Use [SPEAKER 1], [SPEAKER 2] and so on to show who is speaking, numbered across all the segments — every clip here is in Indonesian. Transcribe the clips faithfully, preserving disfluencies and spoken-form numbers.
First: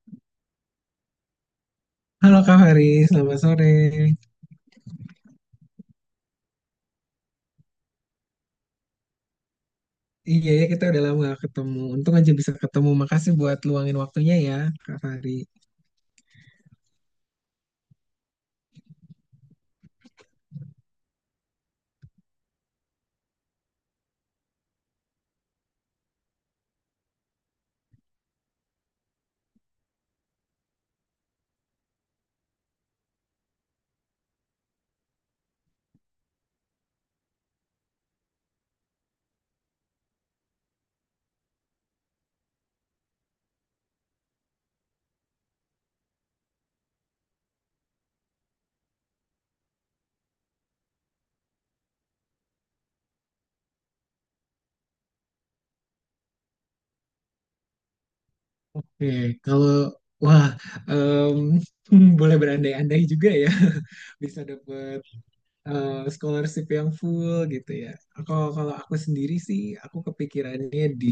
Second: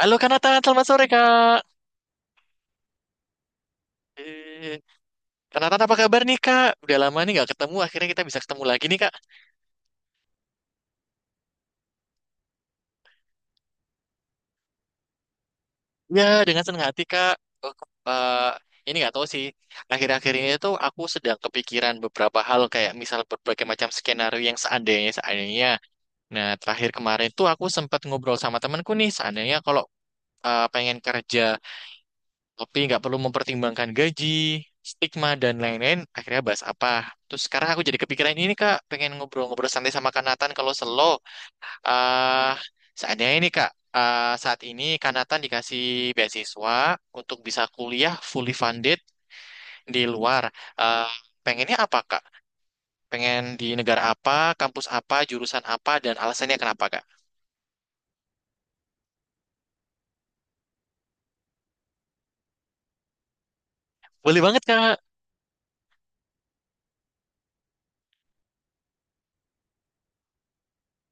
[SPEAKER 1] Halo Kanatan, selamat sore Kak.
[SPEAKER 2] Halo Kak Faris, selamat sore.
[SPEAKER 1] Eh, Kanatan apa kabar nih Kak? Udah lama nih nggak ketemu, akhirnya kita bisa ketemu lagi nih Kak.
[SPEAKER 2] Iya ya, kita udah lama gak ketemu. Untung aja bisa ketemu. Makasih buat luangin waktunya ya Kak Fari.
[SPEAKER 1] Ya, dengan senang hati Kak. Oh, ke- eh, ini nggak tahu sih, akhir-akhir ini tuh aku sedang kepikiran beberapa hal kayak misal berbagai macam skenario yang seandainya, seandainya. Nah, terakhir kemarin tuh aku sempat ngobrol sama temanku nih, seandainya kalau eh, pengen kerja tapi nggak perlu mempertimbangkan gaji, stigma dan lain-lain. Akhirnya bahas apa? Terus sekarang aku jadi kepikiran ini Kak, pengen ngobrol-ngobrol santai sama Kanatan kalau selo. ah Seandainya ini Kak, ah, saat ini Kanatan dikasih beasiswa untuk bisa kuliah fully funded di luar. Ah, pengennya apa Kak? Pengen di negara apa, kampus apa, jurusan apa, dan alasannya kenapa Kak?
[SPEAKER 2] Oke, kalau wah em, boleh berandai-andai juga ya bisa
[SPEAKER 1] Boleh banget Kak.
[SPEAKER 2] dapet eh, scholarship yang full gitu ya. Kalau kalau aku sendiri sih, aku kepikirannya di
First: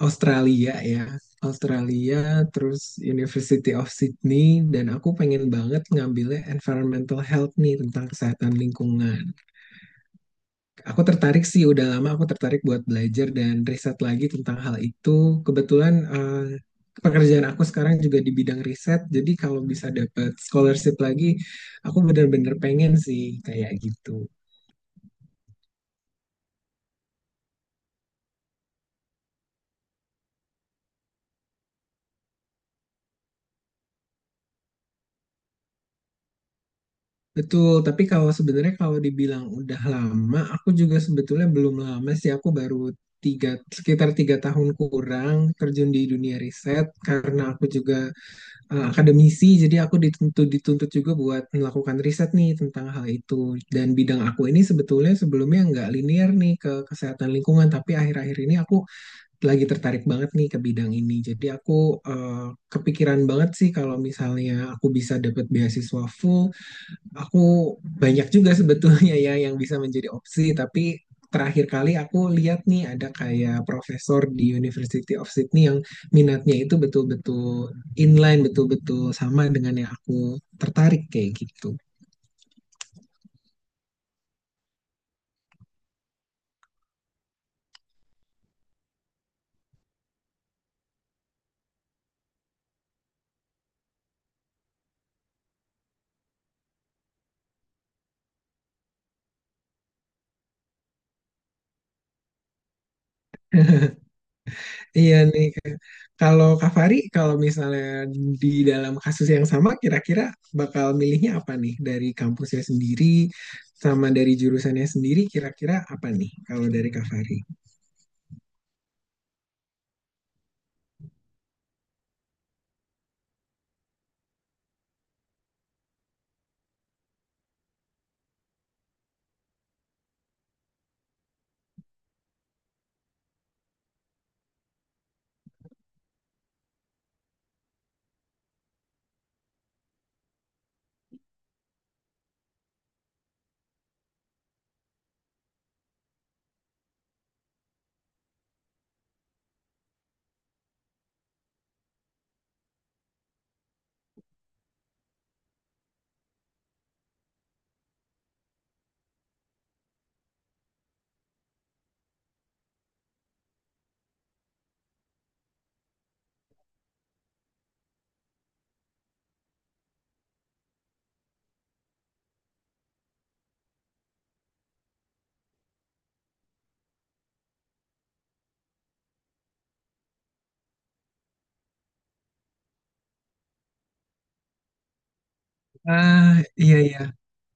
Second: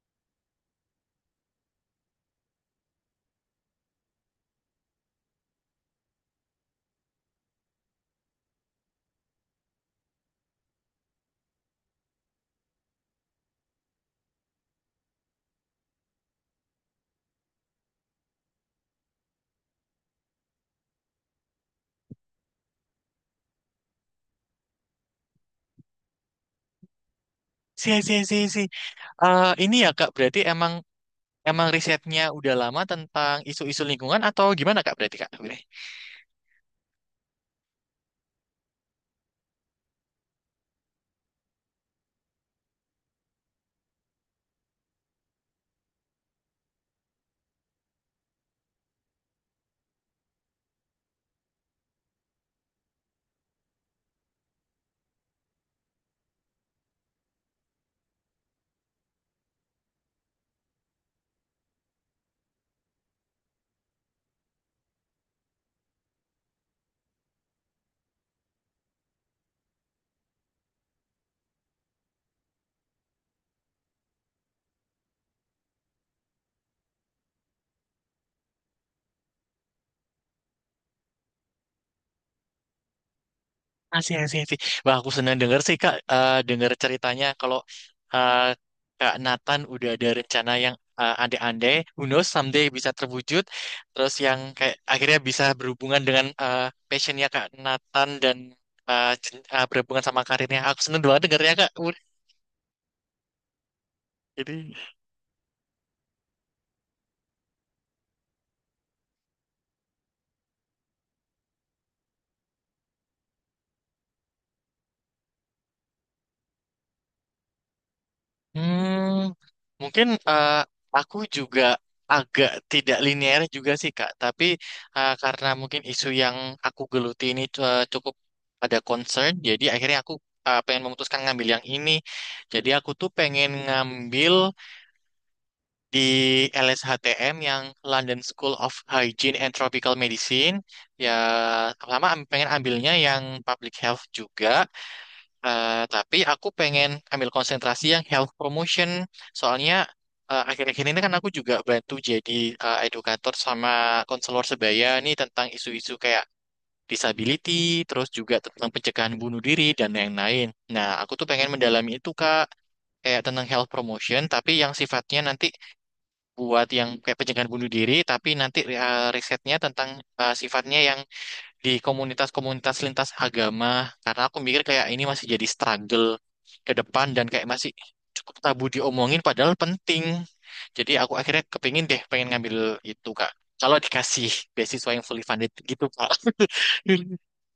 [SPEAKER 2] Australia ya. Australia, terus University of Sydney, dan aku pengen banget ngambilnya environmental health nih, tentang kesehatan lingkungan. Aku tertarik sih, udah lama aku tertarik buat belajar dan riset lagi tentang hal itu. Kebetulan eh, pekerjaan aku sekarang juga di bidang riset, jadi kalau bisa dapat scholarship lagi, aku benar-benar pengen sih kayak gitu.
[SPEAKER 1] Si, si, si, si. Eh, ini ya Kak, berarti emang Emang risetnya udah lama tentang isu-isu lingkungan atau gimana Kak berarti Kak?
[SPEAKER 2] Betul, tapi kalau sebenarnya kalau dibilang udah lama, aku juga sebetulnya belum lama sih, aku baru tiga, sekitar tiga tahun kurang terjun di dunia riset, karena aku juga eh, akademisi, jadi aku dituntut dituntut juga buat melakukan riset nih tentang hal itu. Dan bidang aku ini sebetulnya sebelumnya nggak linear nih ke kesehatan lingkungan, tapi akhir-akhir ini aku lagi tertarik banget nih ke bidang ini. Jadi aku eh, kepikiran banget sih kalau misalnya aku bisa dapat beasiswa full. Aku banyak juga sebetulnya ya yang bisa menjadi opsi, tapi terakhir kali aku lihat nih, ada kayak profesor di University of Sydney yang minatnya itu betul-betul inline, betul-betul sama dengan yang aku tertarik kayak gitu.
[SPEAKER 1] Asih, asih, asih. Wah, aku senang denger sih Kak, eh denger ceritanya kalau eh, Kak Nathan udah ada rencana yang eh, andai-andai, who knows, someday bisa terwujud, terus yang kayak akhirnya bisa berhubungan dengan eh, passionnya Kak Nathan dan eh, jen- eh, berhubungan sama karirnya. Aku senang banget dengernya Kak. Jadi
[SPEAKER 2] Iya nih, Kak. Kalau Kak Fari, kalau misalnya di dalam kasus yang sama, kira-kira bakal milihnya apa nih? Dari kampusnya sendiri, sama dari jurusannya sendiri, kira-kira apa nih kalau dari Kak Fari?
[SPEAKER 1] Hmm, mungkin eh, aku juga agak tidak linear juga sih Kak, tapi eh, karena mungkin isu yang aku geluti ini cu- cukup ada concern, jadi akhirnya aku eh, pengen memutuskan ngambil yang ini. Jadi aku tuh pengen ngambil di L S H T M yang London School of Hygiene and Tropical Medicine. Ya, sama am- pengen ambilnya yang public health juga. Eh, tapi aku pengen ambil konsentrasi yang health promotion. Soalnya eh, akhir-akhir ini kan aku juga bantu jadi eh, edukator sama konselor sebaya nih tentang isu-isu kayak disability, terus juga tentang pencegahan bunuh diri dan yang lain. Nah, aku tuh pengen mendalami itu Kak, kayak tentang health promotion, tapi yang sifatnya nanti buat yang kayak pencegahan bunuh diri, tapi nanti eh, risetnya tentang eh, sifatnya yang di komunitas-komunitas lintas agama karena aku mikir kayak ini masih jadi struggle ke depan dan kayak masih cukup tabu diomongin padahal penting. Jadi aku akhirnya kepingin deh pengen ngambil itu Kak. Kalau dikasih beasiswa yang fully funded gitu
[SPEAKER 2] Ah,
[SPEAKER 1] Kak.
[SPEAKER 2] iya, iya.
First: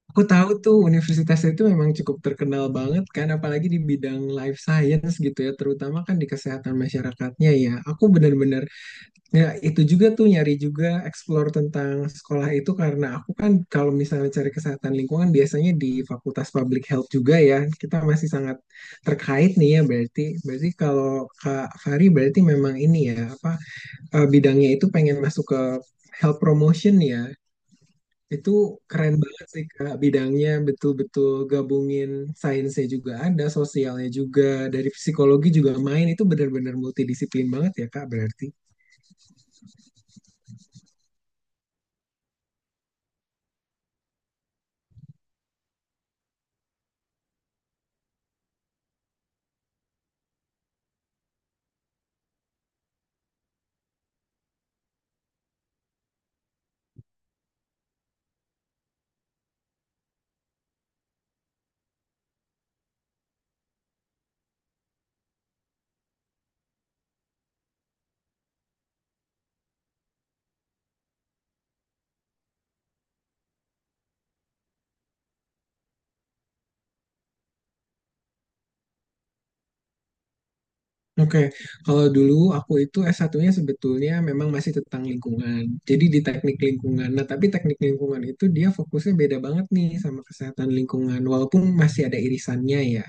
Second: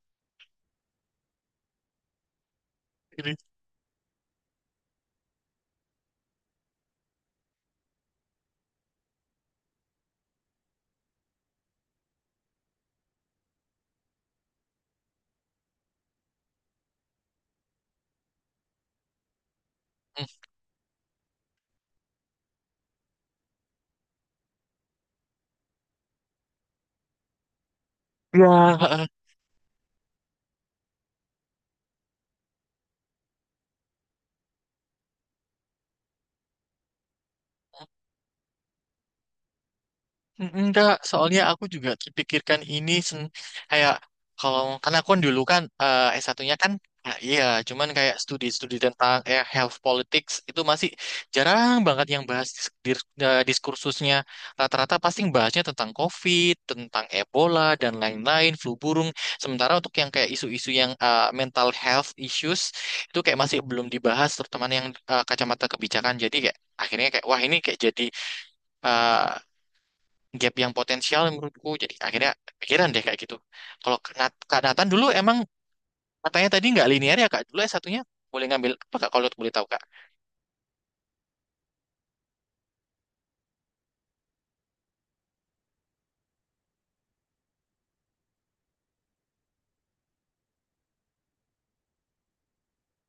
[SPEAKER 2] Aku tahu tuh universitasnya itu memang cukup terkenal banget kan, apalagi di bidang life science gitu ya, terutama kan di kesehatan masyarakatnya ya. Aku benar-benar ya itu juga tuh nyari juga, explore tentang sekolah itu, karena aku kan kalau misalnya cari kesehatan lingkungan biasanya di Fakultas Public Health juga ya. Kita masih sangat terkait nih ya berarti. Berarti kalau Kak Fari berarti memang ini ya apa eh, bidangnya itu pengen masuk ke health promotion ya. Itu
[SPEAKER 1] Ya,
[SPEAKER 2] keren banget sih Kak, bidangnya betul-betul gabungin sainsnya juga ada, sosialnya juga, dari psikologi juga main, itu benar-benar multidisiplin banget ya Kak berarti.
[SPEAKER 1] Mm, enggak, soalnya aku juga pikirkan ini sen- kayak kalau karena aku kan dulu kan eh, s satu kan ah, iya, cuman kayak studi-studi tentang eh, health politics itu masih jarang banget yang bahas dis- dir- eh, diskursusnya. Rata-rata pasti bahasnya tentang COVID, tentang Ebola dan lain-lain, flu burung. Sementara untuk yang kayak isu-isu yang eh, mental health issues itu kayak masih belum dibahas, terutama yang eh, kacamata kebijakan. Jadi kayak akhirnya kayak wah ini kayak jadi eh, gap yang potensial menurutku. Jadi akhirnya pikiran deh kayak gitu. Kalau Kak Nat- Kak Nathan dulu emang katanya tadi nggak linear ya Kak? Dulu s satunya boleh ngambil apa Kak kalau boleh tahu Kak?
[SPEAKER 2] Oke, kalau dulu aku itu S satunya sebetulnya memang masih tentang lingkungan, jadi di teknik lingkungan. Nah, tapi teknik lingkungan itu dia fokusnya beda banget nih sama kesehatan lingkungan, walaupun masih ada irisannya ya.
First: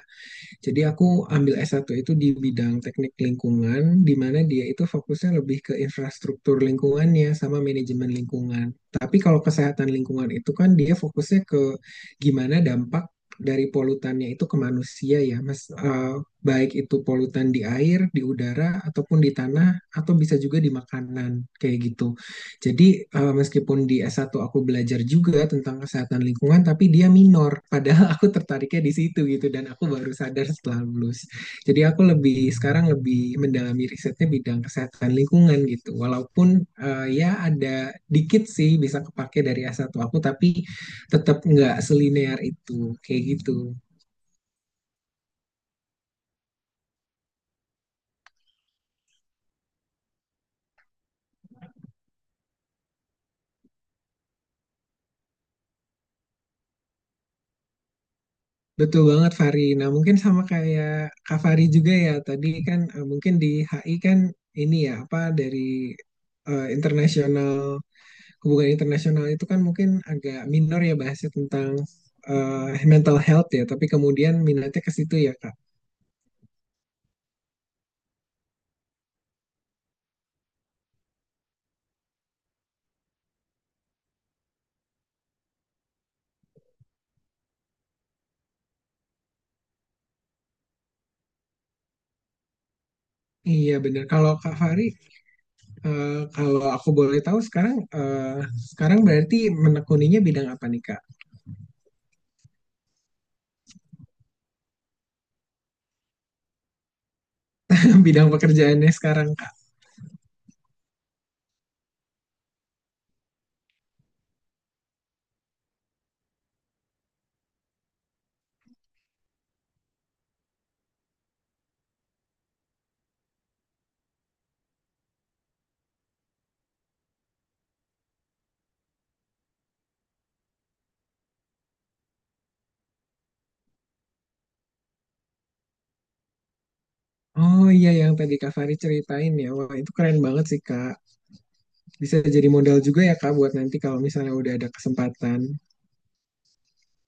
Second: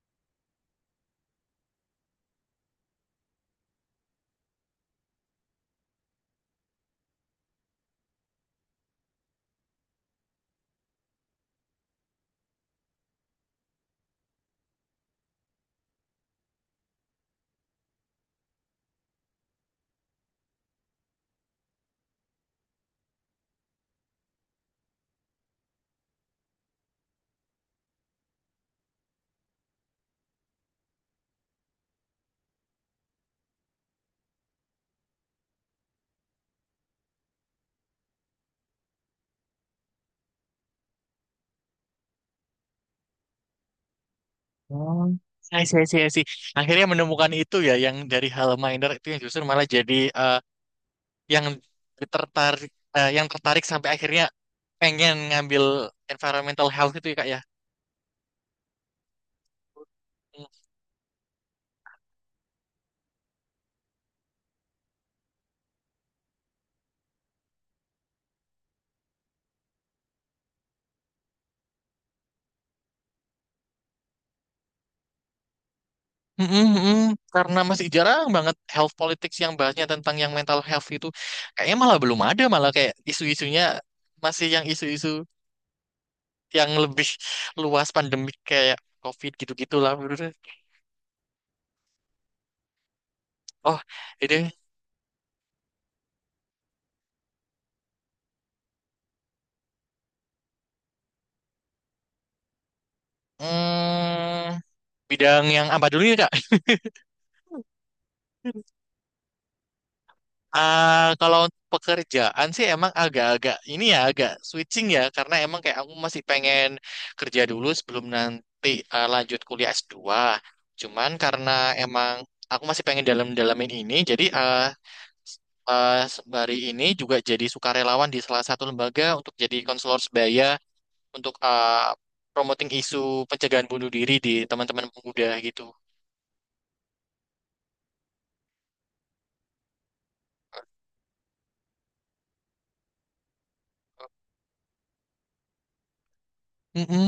[SPEAKER 2] Jadi aku ambil S satu itu di bidang teknik lingkungan, di mana dia itu fokusnya lebih ke infrastruktur lingkungannya sama manajemen lingkungan. Tapi kalau kesehatan lingkungan itu kan dia fokusnya ke gimana dampak dari polutannya itu ke manusia ya, Mas. Eh, baik itu polutan di air, di udara, ataupun di tanah, atau bisa juga di makanan, kayak gitu. Jadi eh, meskipun di S satu aku belajar juga tentang kesehatan lingkungan, tapi dia minor. Padahal aku tertariknya di situ gitu, dan aku baru sadar setelah lulus. Jadi aku lebih sekarang lebih mendalami risetnya bidang kesehatan lingkungan gitu. Walaupun eh, ya ada dikit sih bisa kepake dari S satu aku, tapi tetap nggak selinear itu kayak gitu.
[SPEAKER 1] Oh, I see, I see, I see. Akhirnya menemukan itu ya yang dari hal minor itu yang justru malah jadi eh, yang tertarik eh, yang tertarik sampai akhirnya pengen ngambil environmental health itu ya Kak
[SPEAKER 2] Betul banget Fari. Nah mungkin sama
[SPEAKER 1] ya.
[SPEAKER 2] kayak Kak Fari juga ya, tadi kan eh, mungkin di H I kan ini ya apa dari eh, internasional, hubungan internasional itu kan mungkin agak minor ya bahasnya tentang eh, mental health ya. Tapi kemudian minatnya ke situ ya Kak.
[SPEAKER 1] Mm-mm, mm-mm. Karena masih jarang banget health politics yang bahasnya tentang yang mental health itu. Kayaknya malah belum ada, malah kayak isu-isunya masih yang isu-isu yang lebih luas pandemik kayak COVID gitu-gitu lah menurut saya.
[SPEAKER 2] Iya
[SPEAKER 1] Oh,
[SPEAKER 2] benar. Kalau
[SPEAKER 1] ini
[SPEAKER 2] Kak Fari, eh, kalau aku boleh tahu sekarang eh, sekarang berarti menekuninya bidang apa nih Kak?
[SPEAKER 1] hmm, bidang yang apa dulu ya, Kak?
[SPEAKER 2] Bidang pekerjaannya sekarang Kak.
[SPEAKER 1] Ah, kalau untuk pekerjaan sih emang agak-agak ini ya agak switching ya karena emang kayak aku masih pengen kerja dulu sebelum nanti ah, lanjut kuliah S dua. Cuman karena emang aku masih pengen dalam-dalamin ini jadi ah, eh hari ini juga jadi sukarelawan di salah satu lembaga untuk jadi konselor sebaya untuk eh, promoting isu pencegahan bunuh diri di teman-teman pemuda gitu.
[SPEAKER 2] Oh iya, yang tadi Kak Fari ceritain ya. Wah itu keren banget sih Kak, bisa jadi modal juga ya Kak buat nanti kalau misalnya udah ada kesempatan.
[SPEAKER 1] Mm-mm.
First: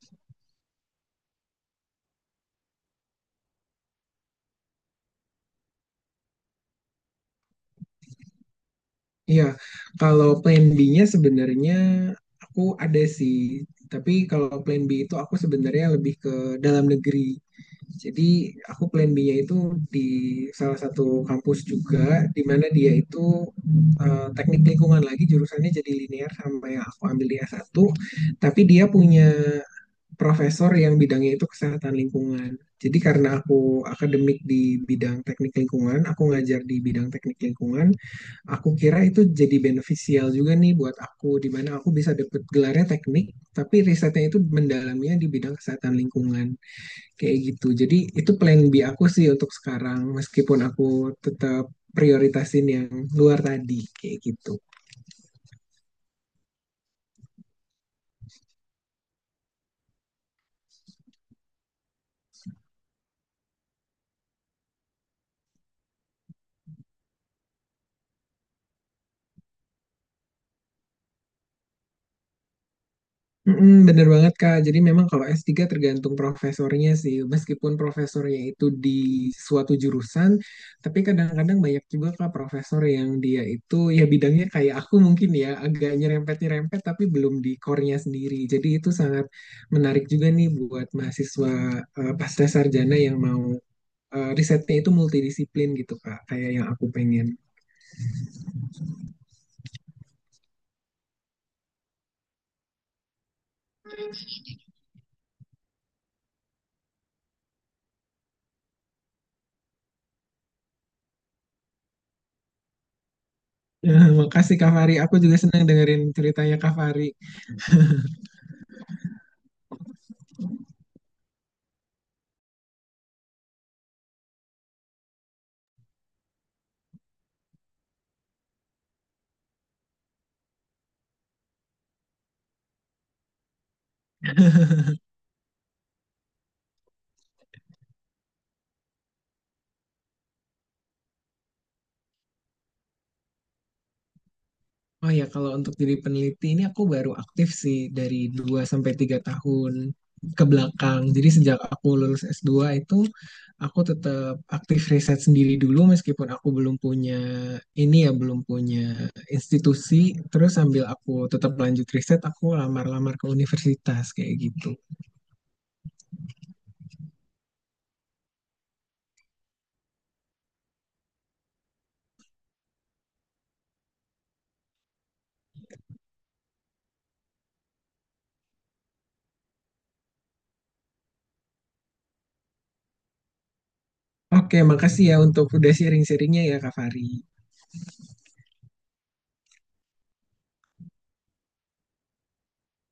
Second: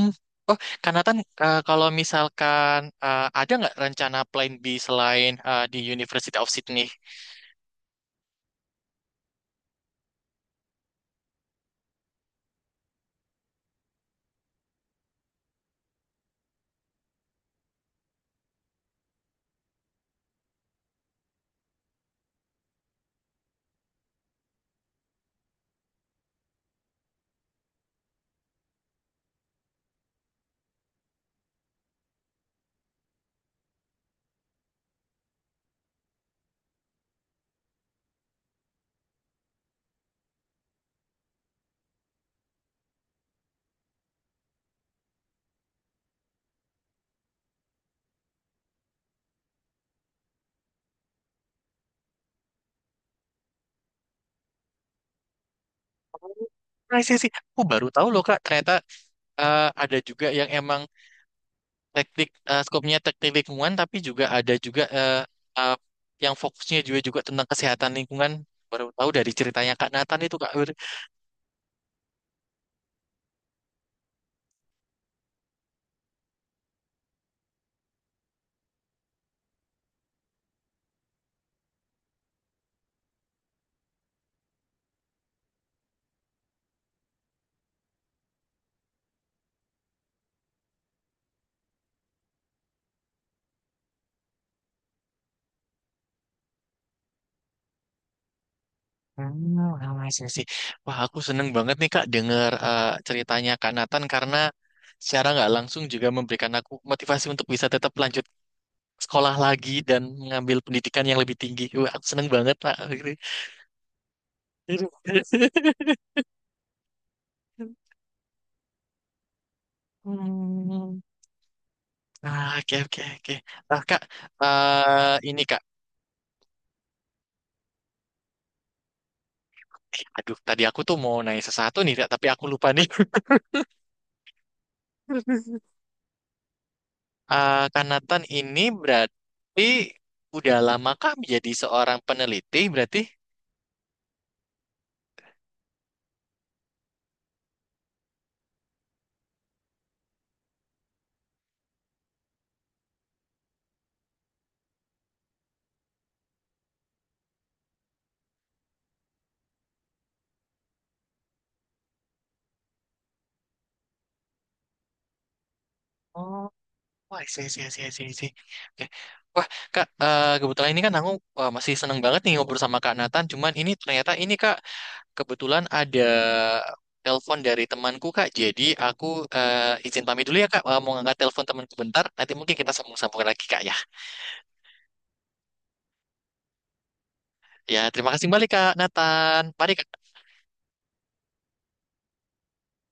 [SPEAKER 1] Oh, Kanatan. Eh, kalau misalkan eh, ada nggak rencana plan B selain eh, di University of Sydney?
[SPEAKER 2] Iya, kalau plan B-nya sebenarnya aku ada sih. Tapi kalau plan B itu aku sebenarnya lebih ke dalam negeri. Jadi aku plan B-nya itu di salah satu kampus juga, di mana dia itu eh, teknik lingkungan lagi jurusannya, jadi linear sama yang aku ambil di S satu. Tapi dia punya profesor yang bidangnya itu kesehatan lingkungan. Jadi karena aku akademik di bidang teknik lingkungan, aku ngajar di bidang teknik lingkungan, aku kira itu jadi benefisial juga nih buat aku, di mana aku bisa dapet gelarnya teknik, tapi risetnya itu mendalamnya di bidang kesehatan lingkungan. Kayak gitu. Jadi itu plan B aku sih untuk sekarang, meskipun aku tetap prioritasin yang luar tadi, kayak gitu.
[SPEAKER 1] Oh, I see, I see. Aku baru tahu loh Kak, ternyata eh, ada juga yang emang teknik eh, skopnya teknik lingkungan, tapi juga ada juga eh, eh, yang fokusnya juga juga tentang kesehatan lingkungan. Baru tahu dari ceritanya Kak Nathan itu Kak.
[SPEAKER 2] Mm-mm, bener banget Kak. Jadi memang kalau S tiga tergantung profesornya sih. Meskipun profesornya itu di suatu jurusan, tapi kadang-kadang banyak juga Kak profesor yang dia itu ya bidangnya kayak aku mungkin ya agak nyerempet-nyerempet tapi belum di core-nya sendiri. Jadi itu sangat menarik juga nih buat mahasiswa eh, pasca sarjana yang mau eh, risetnya itu multidisiplin gitu Kak, kayak yang aku pengen.
[SPEAKER 1] Hmm, ramai sesi. Wah, aku seneng banget nih Kak denger eh, ceritanya Kak Nathan karena secara nggak langsung juga memberikan aku motivasi untuk bisa tetap lanjut sekolah lagi dan mengambil pendidikan yang lebih tinggi. Wah, aku seneng banget Kak.
[SPEAKER 2] makasih Kak Fari. Aku juga senang dengerin ceritanya Kak Fari.
[SPEAKER 1] Hmm. Ah, Oke, oke, oke. Nah, Kak, eh, ini Kak. Eh, aduh, tadi aku tuh mau nanya sesuatu nih, Kak, tapi aku lupa nih. Eh, Kak Nathan ini berarti udah lama kak menjadi seorang peneliti berarti?
[SPEAKER 2] Oh ya, kalau untuk jadi peneliti ini aku baru aktif sih dari dua sampai tiga tahun ke belakang. Jadi sejak aku lulus S dua itu aku tetap aktif riset sendiri dulu meskipun aku belum punya ini ya belum punya institusi. Terus sambil aku tetap lanjut riset, aku lamar-lamar ke universitas kayak gitu.
[SPEAKER 1] Oh, wah, sih, sih, sih, sih, sih. Oke. Wah, Kak, eh, kebetulan ini kan aku eh, masih seneng banget nih ngobrol sama Kak Nathan. Cuman ini ternyata ini Kak, kebetulan ada telepon dari temanku Kak. Jadi aku eh, izin pamit dulu ya Kak. Eh, mau ngangkat telepon temanku bentar. Nanti mungkin kita sambung-sambung lagi Kak ya.
[SPEAKER 2] Oke, makasih ya untuk udah sharing-sharingnya ya Kak Fari.
[SPEAKER 1] Ya, terima kasih kembali Kak Nathan. Mari Kak.